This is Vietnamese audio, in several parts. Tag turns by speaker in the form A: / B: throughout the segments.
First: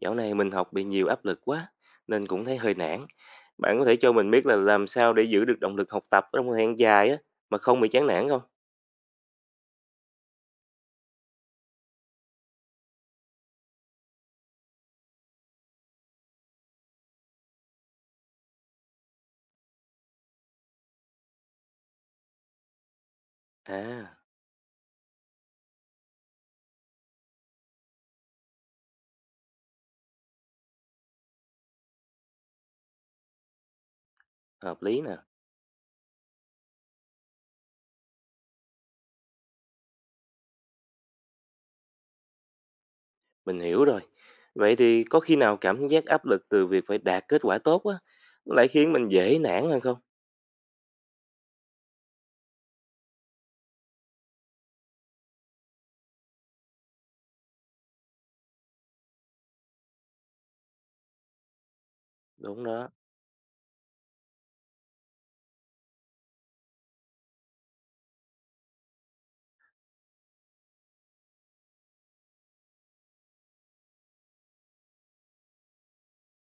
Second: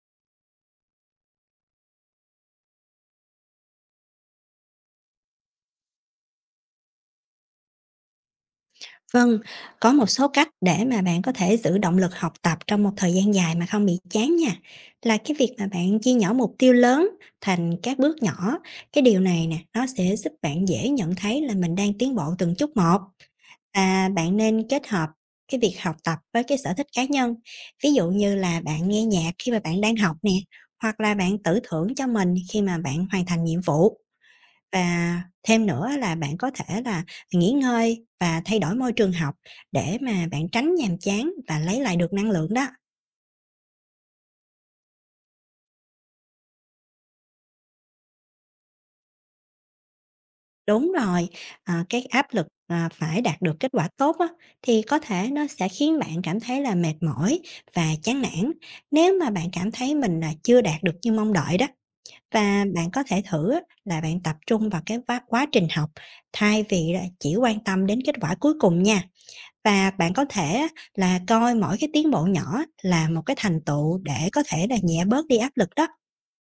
A: Dạo này mình học bị nhiều áp lực quá nên cũng thấy hơi nản. Bạn có thể cho mình biết là làm sao để giữ được động lực học tập trong một thời gian dài á mà không bị chán nản không?
B: Vâng, có một số cách để mà bạn có thể giữ động lực học tập trong một thời gian dài mà không bị chán nha. Là cái việc mà bạn chia nhỏ mục tiêu lớn thành các bước nhỏ. Cái điều này nè, nó sẽ giúp bạn dễ nhận thấy là mình đang tiến bộ từng chút một. Và
A: À,
B: bạn nên kết hợp cái việc học tập với cái sở thích cá nhân. Ví dụ như là bạn nghe nhạc khi mà bạn đang học nè, hoặc là bạn tự thưởng cho mình khi mà bạn hoàn thành nhiệm vụ.
A: hợp lý nè,
B: Và thêm nữa là bạn có thể là nghỉ ngơi và thay đổi môi trường học để mà bạn tránh nhàm chán và lấy lại được năng lượng đó.
A: mình hiểu rồi. Vậy thì có khi nào cảm giác áp lực từ việc phải đạt kết quả tốt á lại khiến mình dễ nản hơn không?
B: Đúng rồi, cái áp lực, phải đạt được kết quả tốt á, thì có thể nó sẽ khiến bạn cảm thấy là mệt mỏi và chán nản. Nếu mà bạn cảm thấy mình là chưa đạt được như mong đợi đó, và
A: Đúng đó,
B: bạn có thể thử á là bạn tập trung vào cái quá trình học thay vì là chỉ quan tâm đến kết quả cuối cùng nha. Và bạn có thể là coi mỗi cái tiến bộ nhỏ là một cái thành tựu để có thể là nhẹ bớt đi áp lực đó.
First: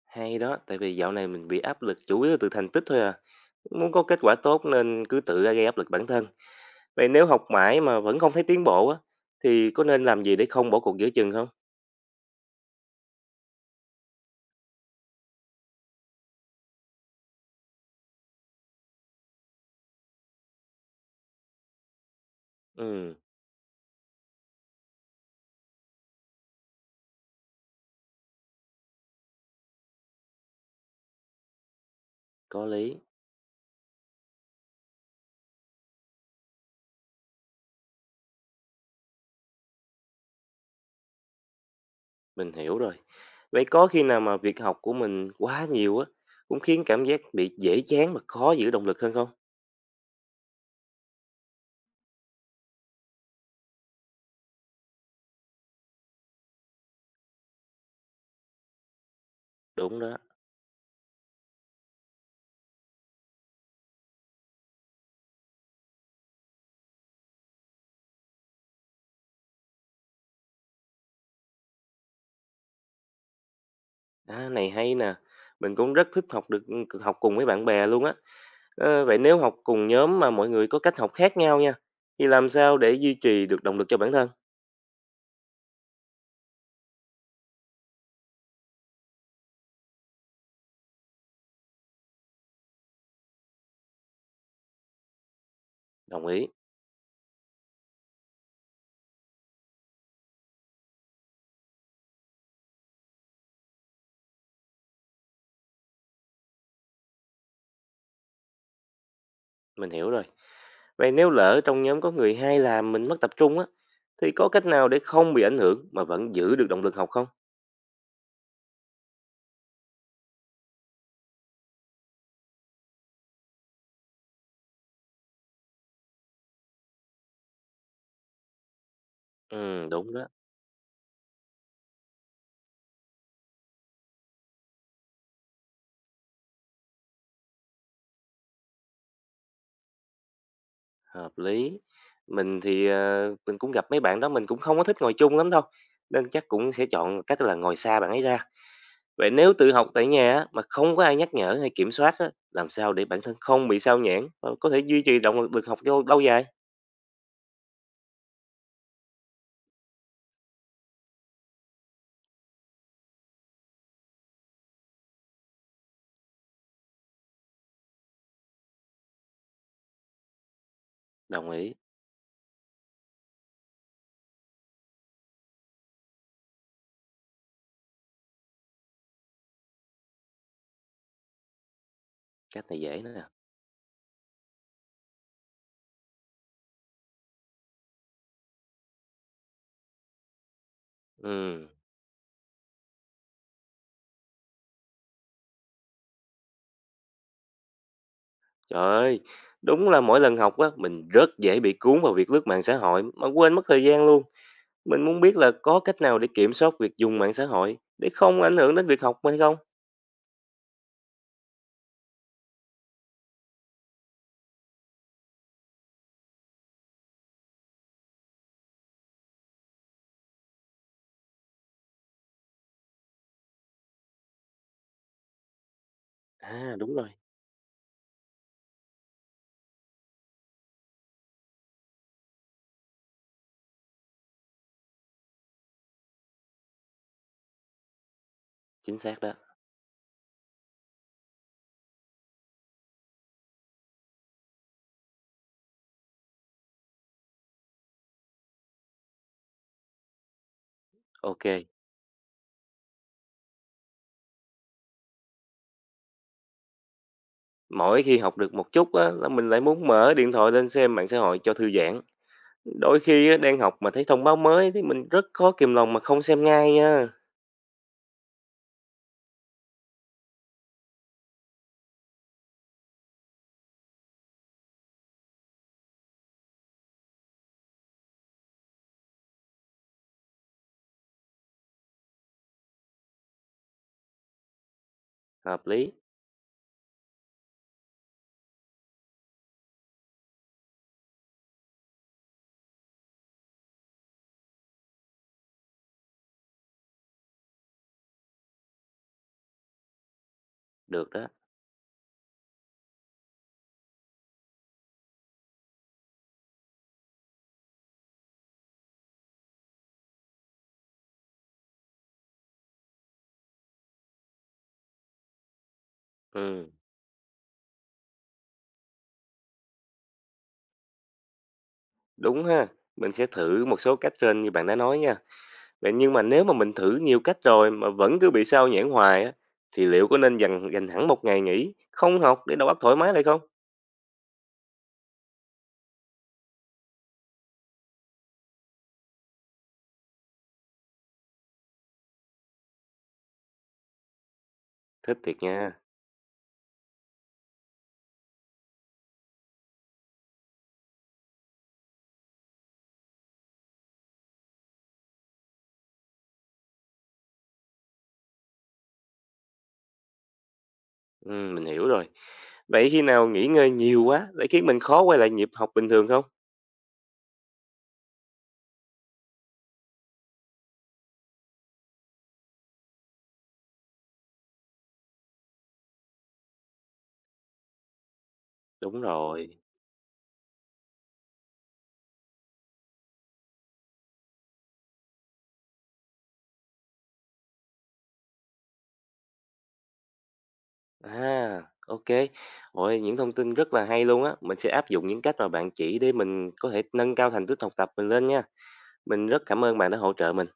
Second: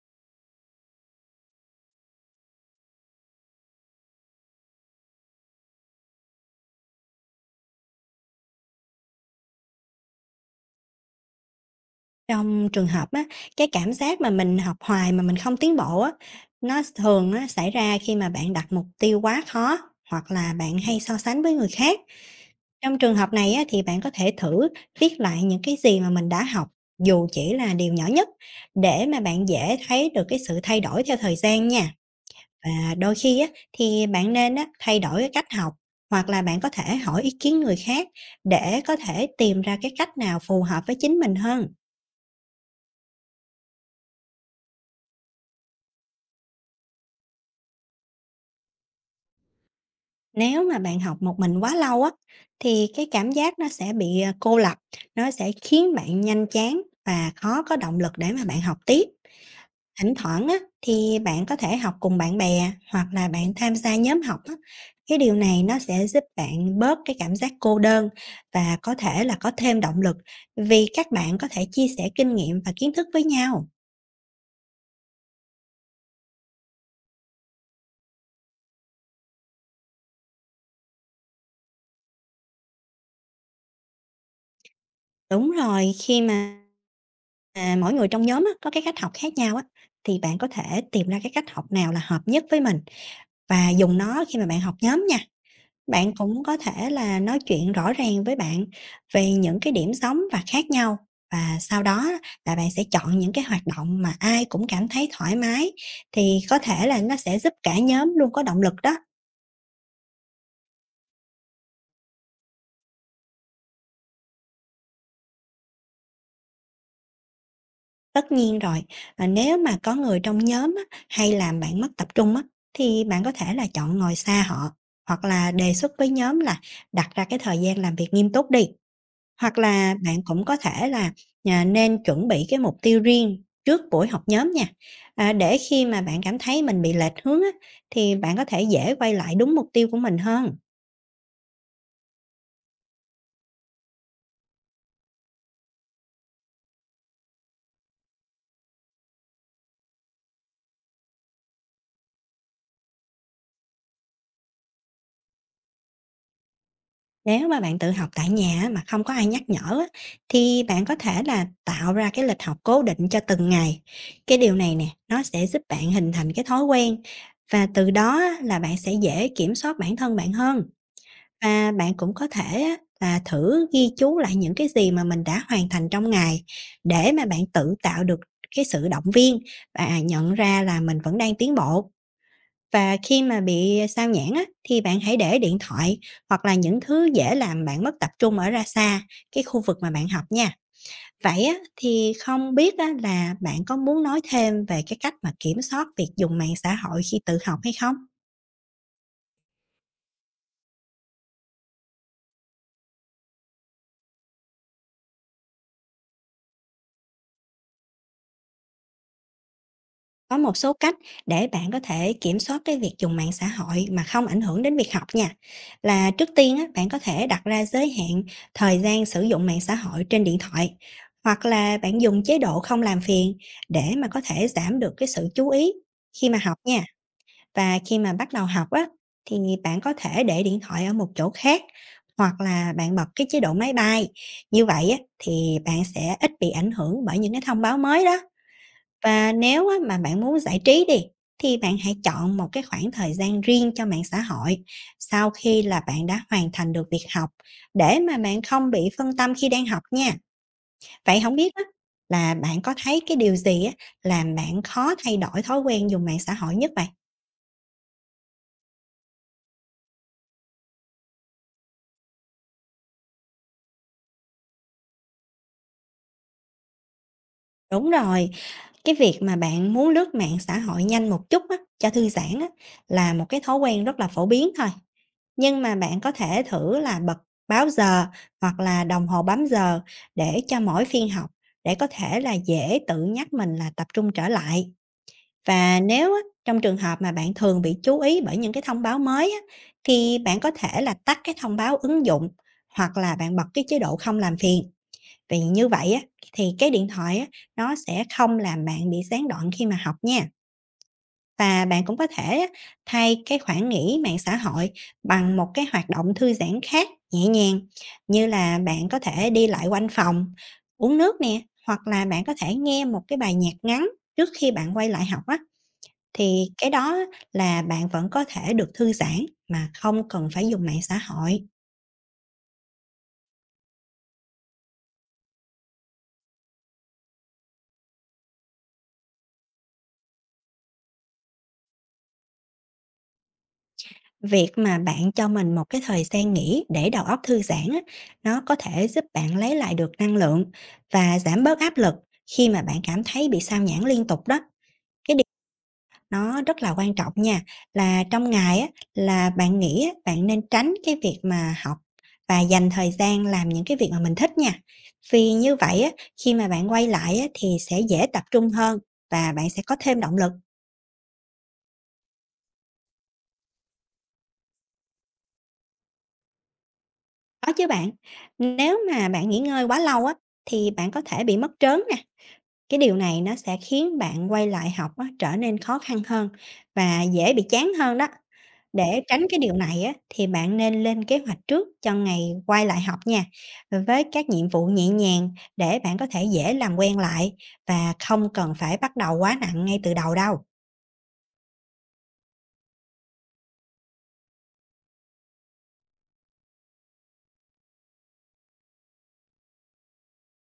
A: hay đó, tại vì dạo này mình bị áp lực chủ yếu từ thành tích thôi à. Muốn có kết quả tốt nên cứ tự ra gây áp lực bản thân. Vậy nếu học mãi mà vẫn không thấy tiến bộ á thì có nên làm gì để không bỏ cuộc giữa chừng không?
B: Trong trường hợp á, cái cảm giác mà mình học hoài mà mình không tiến bộ á, nó thường á xảy ra khi mà bạn đặt mục tiêu quá khó hoặc là bạn hay so sánh với người khác. Trong
A: Ừ.
B: trường hợp này á, thì bạn có thể thử viết lại những cái gì mà mình đã học, dù chỉ là điều nhỏ nhất, để mà bạn dễ thấy được cái sự thay đổi theo thời gian nha.
A: Có
B: Và
A: lý,
B: đôi khi á, thì bạn nên á, thay đổi cái cách học hoặc là bạn có thể hỏi ý kiến người khác để có thể tìm ra cái cách nào phù hợp với chính mình hơn.
A: mình hiểu rồi. Vậy có khi nào mà việc học của mình quá nhiều á cũng khiến cảm giác bị dễ chán và khó giữ động lực hơn không?
B: Nếu mà bạn học một mình quá lâu á, thì cái cảm giác nó sẽ bị cô lập, nó sẽ khiến bạn nhanh chán và khó có động lực để mà bạn học tiếp.
A: Đúng
B: Thỉnh
A: đó.
B: thoảng á, thì bạn có thể học cùng bạn bè hoặc là bạn tham gia nhóm học á. Cái điều này nó sẽ giúp bạn bớt cái cảm giác cô đơn và có thể là có thêm động lực vì các bạn có thể chia sẻ kinh nghiệm và kiến thức với nhau.
A: À, này hay nè. Mình cũng rất thích học cùng với bạn bè luôn á. Vậy nếu học cùng nhóm mà mọi người có cách học khác nhau nha, thì làm sao để duy trì được động lực cho bản thân?
B: Đúng rồi, khi mà mỗi người trong nhóm á, có cái cách học khác nhau á, thì bạn có thể tìm ra cái cách học nào là hợp nhất với mình và dùng nó khi mà bạn học nhóm nha. Bạn
A: Đồng
B: cũng
A: ý,
B: có thể là nói chuyện rõ ràng với bạn về những cái điểm giống và khác nhau, và sau đó là bạn sẽ chọn những cái hoạt động mà ai cũng cảm thấy thoải mái, thì có thể là nó sẽ giúp cả nhóm luôn có động lực đó.
A: mình hiểu rồi. Vậy nếu lỡ trong nhóm có người hay làm mình mất tập trung á, thì có cách nào để không bị ảnh hưởng mà vẫn giữ được động lực học không?
B: Tất nhiên rồi, nếu mà có người trong nhóm á, hay làm bạn mất tập trung á, thì bạn có thể là chọn ngồi xa họ hoặc là đề xuất với nhóm là đặt ra cái thời gian làm việc nghiêm túc đi. Hoặc
A: Ừ,
B: là
A: đúng
B: bạn
A: đó.
B: cũng có thể là, nên chuẩn bị cái mục tiêu riêng trước buổi họp nhóm nha, để khi mà bạn cảm thấy mình bị lệch hướng á, thì bạn có thể dễ quay lại đúng mục tiêu của mình hơn.
A: Hợp lý. Mình thì, mình cũng gặp mấy bạn đó, mình cũng không có thích ngồi chung lắm đâu, nên chắc cũng sẽ chọn cách là ngồi xa bạn ấy ra. Vậy nếu tự học tại nhà á, mà không có ai nhắc nhở hay kiểm soát á, làm sao để bản thân không bị sao nhãng và có thể duy trì động lực được học lâu lâu dài?
B: Nếu mà bạn tự học tại nhà á, mà không có ai nhắc nhở á, thì bạn có thể là tạo ra cái lịch học cố định cho từng ngày. Cái điều này nè, nó sẽ giúp bạn hình thành cái thói quen, và từ đó á, là bạn sẽ dễ kiểm soát bản thân bạn hơn.
A: Đồng
B: Và
A: ý,
B: bạn cũng có thể á, là thử ghi chú lại những cái gì mà mình đã hoàn thành trong ngày để mà bạn tự tạo được cái sự động viên và nhận ra là mình vẫn đang tiến bộ.
A: cách này
B: Và
A: dễ nữa nè.
B: khi mà bị sao nhãng á, thì bạn hãy để điện thoại hoặc là những thứ dễ làm bạn mất tập trung ở ra xa cái khu vực mà bạn học nha. Vậy á,
A: Ừ.
B: thì không biết á, là bạn có muốn nói thêm về cái cách mà kiểm soát việc dùng mạng xã hội khi tự học hay không?
A: Trời ơi, đúng là mỗi lần học á, mình rất dễ bị cuốn vào việc lướt mạng xã hội mà quên mất thời gian luôn. Mình muốn biết là có cách nào để kiểm soát việc dùng mạng xã hội để không ảnh hưởng đến việc học hay không?
B: Có một số cách để bạn có thể kiểm soát cái việc dùng mạng xã hội mà không ảnh hưởng đến việc học nha. Là trước tiên á, bạn có thể đặt ra giới hạn thời gian sử dụng mạng xã hội trên điện thoại hoặc là bạn dùng chế độ không làm phiền để mà có thể giảm được cái sự chú ý khi mà học
A: À,
B: nha.
A: đúng rồi,
B: Và khi mà bắt đầu học á thì bạn có thể để điện thoại ở một chỗ khác hoặc là bạn bật cái chế độ máy bay. Như vậy á thì bạn sẽ ít bị ảnh hưởng bởi những cái thông báo mới đó.
A: chính xác
B: Và
A: đó.
B: nếu á mà bạn muốn giải trí đi, thì bạn hãy chọn một cái khoảng thời gian riêng cho mạng xã hội sau khi là bạn đã hoàn thành được việc học, để mà bạn không bị phân tâm khi đang học nha. Vậy không biết
A: OK,
B: á là bạn có thấy cái điều gì á làm bạn khó thay đổi thói quen dùng mạng xã hội nhất vậy?
A: mỗi khi học được một chút á là mình lại muốn mở điện thoại lên xem mạng xã hội cho thư giãn. Đôi khi á, đang học mà thấy thông báo mới thì mình rất khó kìm lòng mà không xem ngay nha.
B: Đúng rồi, cái việc mà bạn muốn lướt mạng xã hội nhanh một chút á, cho thư giãn á, là một cái thói quen rất là phổ biến thôi. Nhưng mà bạn có thể thử là bật báo giờ hoặc là đồng hồ bấm giờ để cho mỗi phiên học, để có thể là dễ tự nhắc mình là tập trung trở lại.
A: Hợp
B: Và
A: lý,
B: nếu á, trong trường hợp mà bạn thường bị chú ý bởi những cái thông báo mới á, thì bạn có thể là tắt cái thông báo ứng dụng hoặc là bạn bật cái chế độ không làm phiền. Vì như vậy á, thì cái điện thoại á, nó sẽ không làm bạn bị gián đoạn khi mà học nha.
A: được đó.
B: Và bạn cũng có thể á, thay cái khoảng nghỉ mạng xã hội bằng một cái hoạt động thư giãn khác nhẹ nhàng, như là bạn có thể đi lại quanh phòng, uống nước nè, hoặc là bạn có thể nghe một cái bài nhạc ngắn trước khi bạn quay lại học á. Thì cái
A: Ừ,
B: đó á là bạn vẫn có thể được thư giãn mà không cần phải dùng mạng xã hội.
A: đúng ha. Mình sẽ thử một số cách trên như bạn đã nói nha. Vậy nhưng mà nếu mà mình thử nhiều cách rồi mà vẫn cứ bị sao nhãng hoài á, thì liệu có nên dành dành hẳn một ngày nghỉ không học để đầu óc thoải mái lại không?
B: Việc mà bạn cho mình một cái thời gian nghỉ để đầu óc thư giãn á, nó có thể giúp bạn lấy lại được năng lượng và giảm bớt áp lực khi mà bạn cảm thấy bị sao nhãng liên tục đó. Cái
A: Thích
B: điều
A: thiệt nha.
B: nó rất là quan trọng nha, là trong ngày á, là bạn nghĩ á, bạn nên tránh cái việc mà học và dành thời gian làm những cái việc mà mình thích nha. Vì như vậy á, khi mà bạn quay lại á, thì sẽ dễ tập trung hơn và bạn sẽ có thêm động lực.
A: Ừ, mình hiểu rồi. Vậy khi nào nghỉ ngơi nhiều quá lại khiến mình khó quay lại nhịp học bình thường không?
B: Có chứ bạn, nếu mà bạn nghỉ ngơi quá lâu á, thì bạn có thể bị mất trớn nè, cái điều này nó sẽ khiến bạn quay lại học á, trở nên khó khăn hơn và dễ bị chán hơn đó.
A: Đúng
B: Để tránh cái điều
A: rồi.
B: này á, thì bạn nên lên kế hoạch trước cho ngày quay lại học nha, với các nhiệm vụ nhẹ nhàng để bạn có thể dễ làm quen lại và không cần phải bắt đầu quá nặng ngay từ đầu đâu.
A: À, ok kê. Ôi, những thông tin rất là hay luôn á. Mình sẽ áp dụng những cách mà bạn chỉ để mình có thể nâng cao thành tích học tập mình lên nha. Mình rất cảm ơn bạn đã hỗ trợ mình.